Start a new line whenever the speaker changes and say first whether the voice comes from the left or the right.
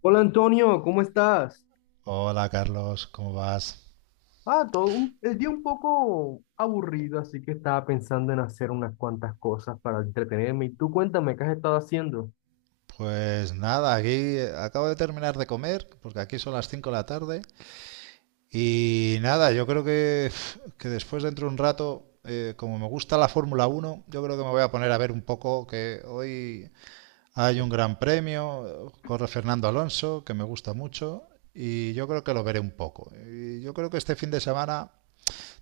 left: Hola Antonio, ¿cómo estás?
right: Hola Carlos, ¿cómo vas?
left: Ah, todo el día un poco aburrido, así que estaba pensando en hacer unas cuantas cosas para entretenerme. Y tú cuéntame, ¿qué has estado haciendo?
right: Pues nada, aquí acabo de terminar de comer, porque aquí son las 5 de la tarde. Y nada, yo creo que después dentro de un rato, como me gusta la Fórmula Uno, yo creo que me voy a poner a ver un poco, que hoy hay un gran premio, corre Fernando Alonso, que me gusta mucho, y yo creo que lo veré un poco. Y yo creo que este fin de semana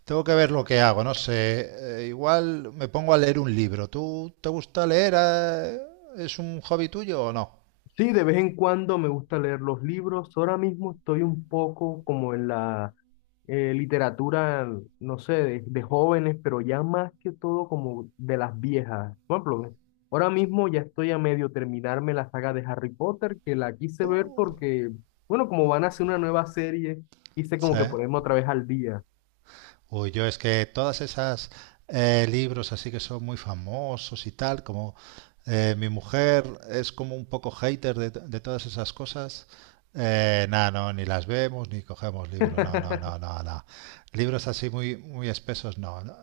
right: tengo que ver lo que hago, no sé. Igual me pongo a leer un libro. ¿Tú te gusta leer, ¿Es un hobby tuyo o no?
left: Sí, de vez en cuando me gusta leer los libros. Ahora mismo estoy un poco como en la literatura, no sé, de jóvenes, pero ya más que todo como de las viejas. Por ejemplo, ahora mismo ya estoy a medio terminarme la saga de Harry Potter, que la quise ver
right: Uh,
left: porque, bueno, como van a hacer una nueva serie, quise
right: sí.
left: como que ponerme otra vez al día.
right: Uy, yo es que todas esas libros así que son muy famosos y tal, como, mi mujer es como un poco hater de todas esas cosas, nada, no, ni las vemos ni cogemos libros, no, no, no, no, no. Libros así muy, muy espesos, no, no.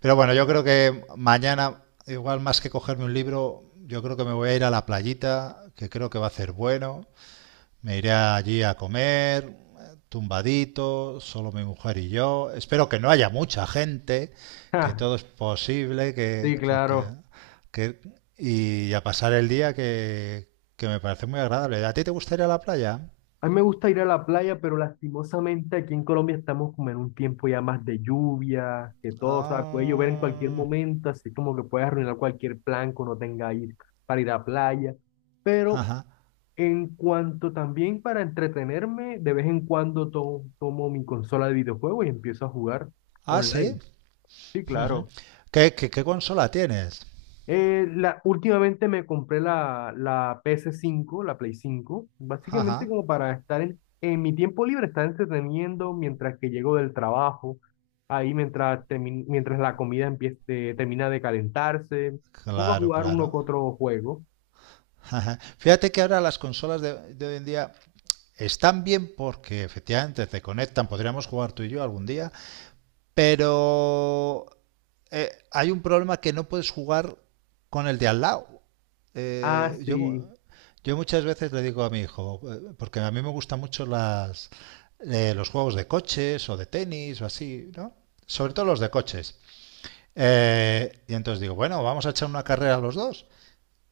right: Pero bueno, yo creo que mañana, igual más que cogerme un libro, yo creo que me voy a ir a la playita, que creo que va a hacer bueno, me iré allí a comer, tumbadito, solo mi mujer y yo. Espero que no haya mucha gente, que
left: Ja,
right: todo es posible,
left: sí, claro.
right: que, y a pasar el día que me parece muy agradable. ¿A ti te gustaría la playa?
left: A mí me gusta ir a la playa, pero lastimosamente aquí en Colombia estamos como en un tiempo ya más de lluvia, que todo, o sea, puede llover en cualquier
right: Ah,
left: momento, así como que puede arruinar cualquier plan que uno tenga ahí para ir a playa. Pero
right: ajá.
left: en cuanto también para entretenerme, de vez en cuando tomo mi consola de videojuegos y empiezo a jugar
right: Ah, sí.
left: online. Sí,
right: Ujú.
left: claro.
right: ¿Qué consola tienes?
left: Últimamente me compré la PS5, la Play 5, básicamente
right: Ajá.
left: como para estar en mi tiempo libre, estar entreteniendo mientras que llego del trabajo, ahí mientras, mientras la comida empiece, termina de calentarse, pongo a
right: Claro,
left: jugar uno que
right: claro.
left: otro juego.
right: Fíjate que ahora las consolas de hoy en día están bien porque efectivamente te conectan, podríamos jugar tú y yo algún día, pero hay un problema, que no puedes jugar con el de al lado.
left: Ah,
right: Eh,
left: sí,
right: yo, yo muchas veces le digo a mi hijo, porque a mí me gustan mucho las, los juegos de coches o de tenis o así, ¿no? Sobre todo los de coches. Y entonces digo, bueno, vamos a echar una carrera a los dos.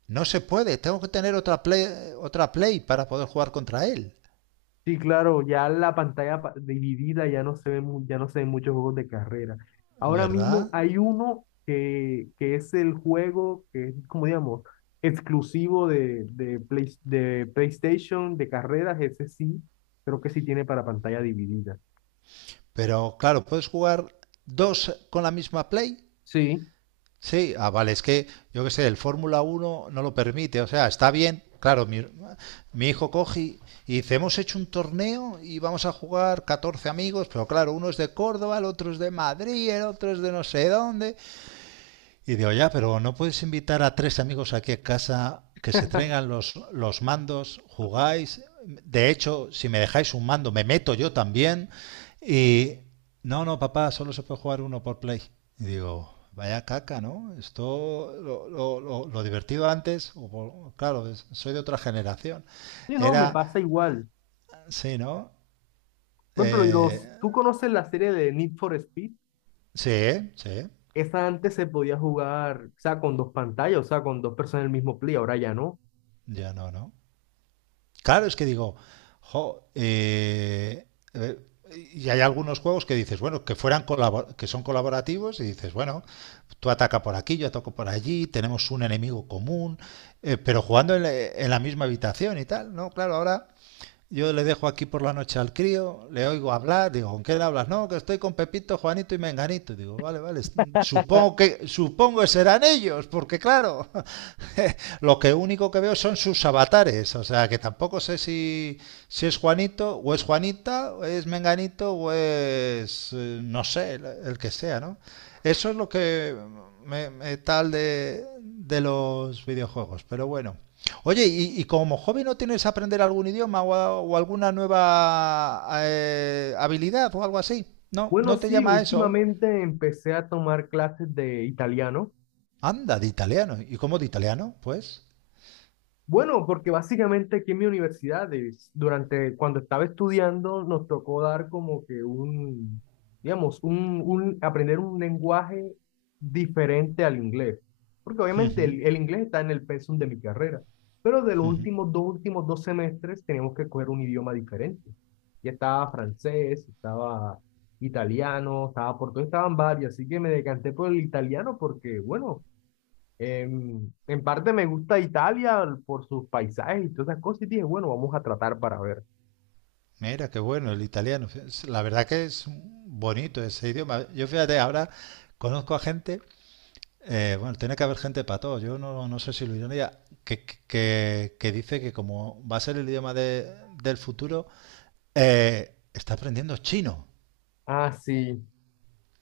right: No se puede, tengo que tener otra play para poder jugar contra él,
left: sí, claro, ya la pantalla dividida ya no se ve, ya no se ven muchos juegos de carrera. Ahora mismo
right: ¿verdad?
left: hay uno que es el juego que es, como digamos, exclusivo de de PlayStation, de carreras, ese sí, creo que sí tiene para pantalla dividida.
right: Pero claro, ¿puedes jugar dos con la misma play?
left: Sí,
right: Sí, ah, vale, es que yo qué sé, el Fórmula uno no lo permite, o sea, está bien. Claro, mi hijo coge y dice, hemos hecho un torneo y vamos a jugar 14 amigos, pero claro, uno es de Córdoba, el otro es de Madrid, el otro es de no sé dónde, y digo, ya, pero no puedes invitar a tres amigos aquí a casa que se traigan los mandos, jugáis. De hecho, si me dejáis un mando, me meto yo también. Y no, no, papá, solo se puede jugar uno por play. Y digo, vaya caca, ¿no? Esto, lo divertido antes, o claro, soy de otra generación.
left: sí, no, me pasa
right: Era,
left: igual.
right: sí, ¿no?
left: Por ejemplo,
right: Eh,
left: los, ¿tú conoces la serie de Need for Speed?
right: sí, sí,
left: Esa antes se podía jugar, o sea, con dos pantallas, o sea, con dos personas en el mismo play, ahora ya no.
right: ya no, ¿no? Claro, es que digo, jo, eh, y hay algunos juegos que dices, bueno, que son colaborativos y dices, bueno, tú ataca por aquí, yo ataco por allí, tenemos un enemigo común, pero jugando en la misma habitación y tal, ¿no? Claro, ahora yo le dejo aquí por la noche al crío, le oigo hablar, digo, ¿con qué le hablas? No, que estoy con Pepito, Juanito y Menganito. Digo, vale, vale, supongo que serán ellos, porque claro, lo que único que veo son sus avatares, o sea, que tampoco sé si, si es Juanito, o es Juanita, o es Menganito, o es, no sé, el que sea, ¿no? Eso es lo que me tal de los videojuegos, pero bueno. Oye, y como hobby no tienes aprender algún idioma o, o alguna nueva habilidad o algo así? No,
left: Bueno,
right: no te
left: sí,
right: llama a eso.
left: últimamente empecé a tomar clases de italiano.
right: Anda, de italiano. ¿Y cómo de italiano? Pues,
left: Bueno, porque básicamente aquí en mi universidad, Davis, durante cuando estaba estudiando, nos tocó dar como que un, digamos, un aprender un lenguaje diferente al inglés. Porque obviamente el inglés está en el pensum de mi carrera, pero de los últimos dos semestres teníamos que coger un idioma diferente. Ya estaba francés, estaba italiano, estaba portugués, estaban varios, así que me decanté por el italiano porque, bueno, en parte me gusta Italia por sus paisajes y todas esas cosas y dije, bueno, vamos a tratar para ver.
right: mira, qué bueno el italiano. La verdad que es bonito ese idioma. Yo fíjate, ahora conozco a gente, bueno, tiene que haber gente para todo. Yo no, no sé si lo ironía, que dice que como va a ser el idioma del futuro, está aprendiendo chino.
left: Ah, sí,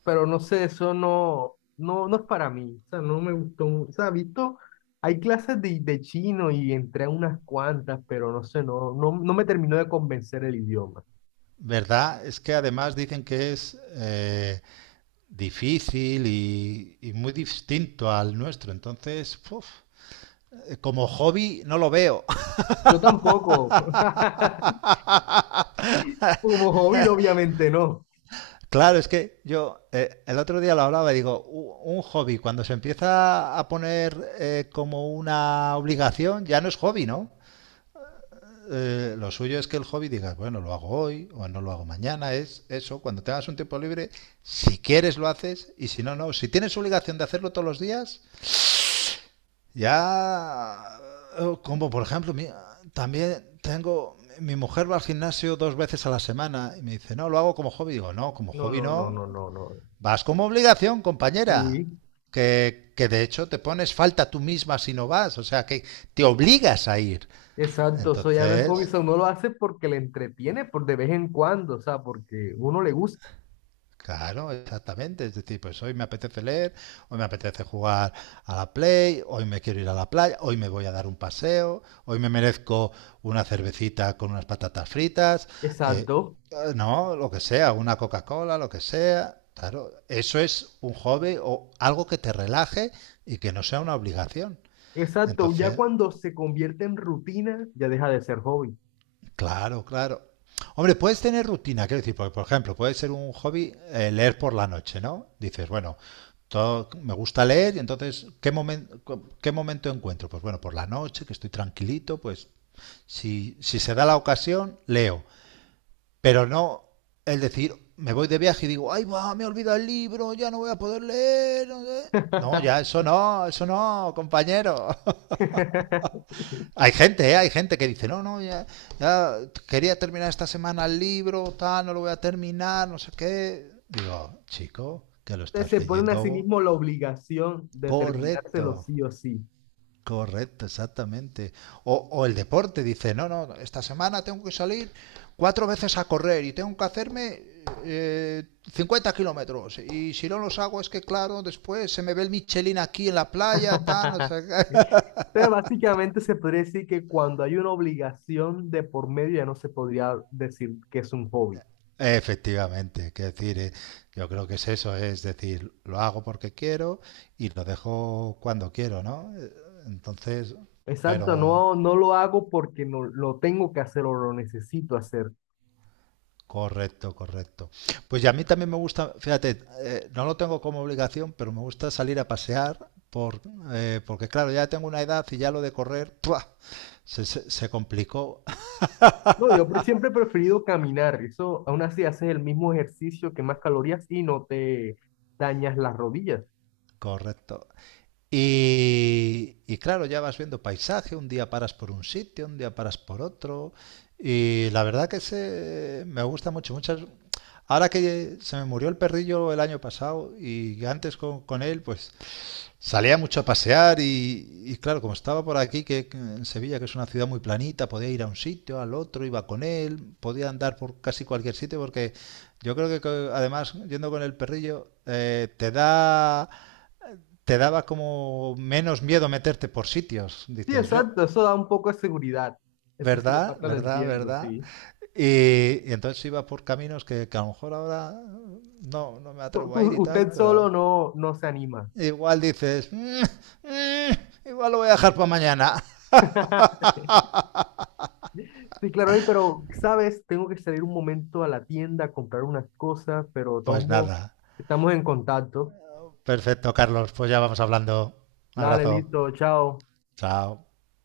left: pero no sé, eso no, no, no es para mí, o sea, no me gustó mucho, o sea, visto, hay clases de chino y entré a unas cuantas, pero no sé, no, no, no me terminó de convencer el idioma.
right: ¿Verdad? Es que además dicen que es difícil y muy distinto al nuestro. Entonces, uf, como hobby no lo veo.
left: Yo tampoco, como hobby obviamente no.
right: Claro, es que yo el otro día lo hablaba y digo, un hobby cuando se empieza a poner como una obligación ya no es hobby, ¿no? Lo suyo es que el hobby digas, bueno, lo hago hoy o no lo hago mañana, es eso, cuando tengas un tiempo libre, si quieres lo haces y si no, no. Si tienes obligación de hacerlo todos los días, ya, como por ejemplo, también tengo, mi mujer va al gimnasio 2 veces a la semana y me dice, no, lo hago como hobby. Digo, no, como
left: No,
right: hobby
left: no, no,
right: no,
left: no, no, no.
right: vas como obligación, compañera.
left: Sí.
right: Que de hecho te pones falta tú misma si no vas, o sea que te obligas a ir.
left: Exacto, eso ya no es hobby,
right: Entonces,
left: eso uno lo hace porque le entretiene por de vez en cuando, o sea, porque uno le gusta.
right: Claro, exactamente. Es decir, pues hoy me apetece leer, hoy me apetece jugar a la Play, hoy me quiero ir a la playa, hoy me voy a dar un paseo, hoy me merezco una cervecita con unas patatas fritas, eh,
left: Exacto,
right: no, lo que sea, una Coca-Cola, lo que sea. Claro, eso es un hobby o algo que te relaje y que no sea una obligación.
left: exacto, ya
right: Entonces,
left: cuando se convierte en rutina, ya deja de ser hobby.
right: Claro, claro. Hombre, puedes tener rutina, quiero decir, porque, por ejemplo, puede ser un hobby leer por la noche, ¿no? Dices, bueno, todo, me gusta leer y entonces, ¿qué momento encuentro? Pues bueno, por la noche, que estoy tranquilito, pues si se da la ocasión, leo. Pero no el decir, me voy de viaje y digo, ay, va, me olvida el libro, ya no voy a poder leer. No, sé". No, ya, eso no, compañero.
left: Ustedes
right: Hay gente, ¿eh? Hay gente que dice, no, no, ya quería terminar esta semana el libro, tal, no lo voy a terminar, no sé qué. Digo, chico, que lo estás
left: se ponen a
right: leyendo.
left: sí
right: ¿Vos?
left: mismos la obligación de
right: Correcto,
left: terminárselo sí o sí.
right: correcto, exactamente. O el deporte dice, no, no, esta semana tengo que salir 4 veces a correr y tengo que hacerme eh, 50 kilómetros. Y si no los hago es que, claro, después se me ve el Michelin aquí en la playa, tal, no sé qué.
left: Entonces, básicamente se podría decir que cuando hay una obligación de por medio ya no se podría decir que es un hobby.
right: Efectivamente, que decir, yo creo que es eso, es decir, lo hago porque quiero y lo dejo cuando quiero, ¿no? Entonces,
left: Exacto,
right: pero
left: no, no lo hago porque no, lo tengo que hacer o lo necesito hacer.
right: correcto, correcto. Pues ya a mí también me gusta, fíjate, no lo tengo como obligación, pero me gusta salir a pasear por, porque claro, ya tengo una edad y ya lo de correr, ¡pua! se complicó.
left: No, yo siempre he preferido caminar. Eso, aún así, haces el mismo ejercicio que más calorías y no te dañas las rodillas.
right: Correcto. Y claro, ya vas viendo paisaje, un día paras por un sitio, un día paras por otro. Y la verdad que se, me gusta mucho. Muchas, ahora que se me murió el perrillo el año pasado y antes con él, pues salía mucho a pasear y claro, como estaba por aquí, que en Sevilla, que es una ciudad muy planita, podía ir a un sitio, al otro, iba con él, podía andar por casi cualquier sitio porque yo creo que además yendo con el perrillo te daba como menos miedo meterte por sitios,
left: Sí,
right: dices yo.
left: exacto. Eso da un poco de seguridad. Eso sí, la
right: ¿Verdad?
left: parte lo
right: ¿Verdad?
left: entiendo,
right: ¿Verdad?
left: sí.
right: Y entonces iba por caminos a lo mejor ahora no, no me atrevo a ir y tal,
left: Usted solo
right: pero
left: no, no se anima.
right: igual dices, igual lo voy a dejar para mañana.
left: Sí, claro, oye, pero, ¿sabes? Tengo que salir un momento a la tienda a comprar unas cosas, pero de todos
right: Pues
left: modos,
right: nada.
left: estamos en contacto.
right: Perfecto, Carlos. Pues ya vamos hablando. Un
left: Dale,
right: abrazo.
left: listo, chao.
right: Chao.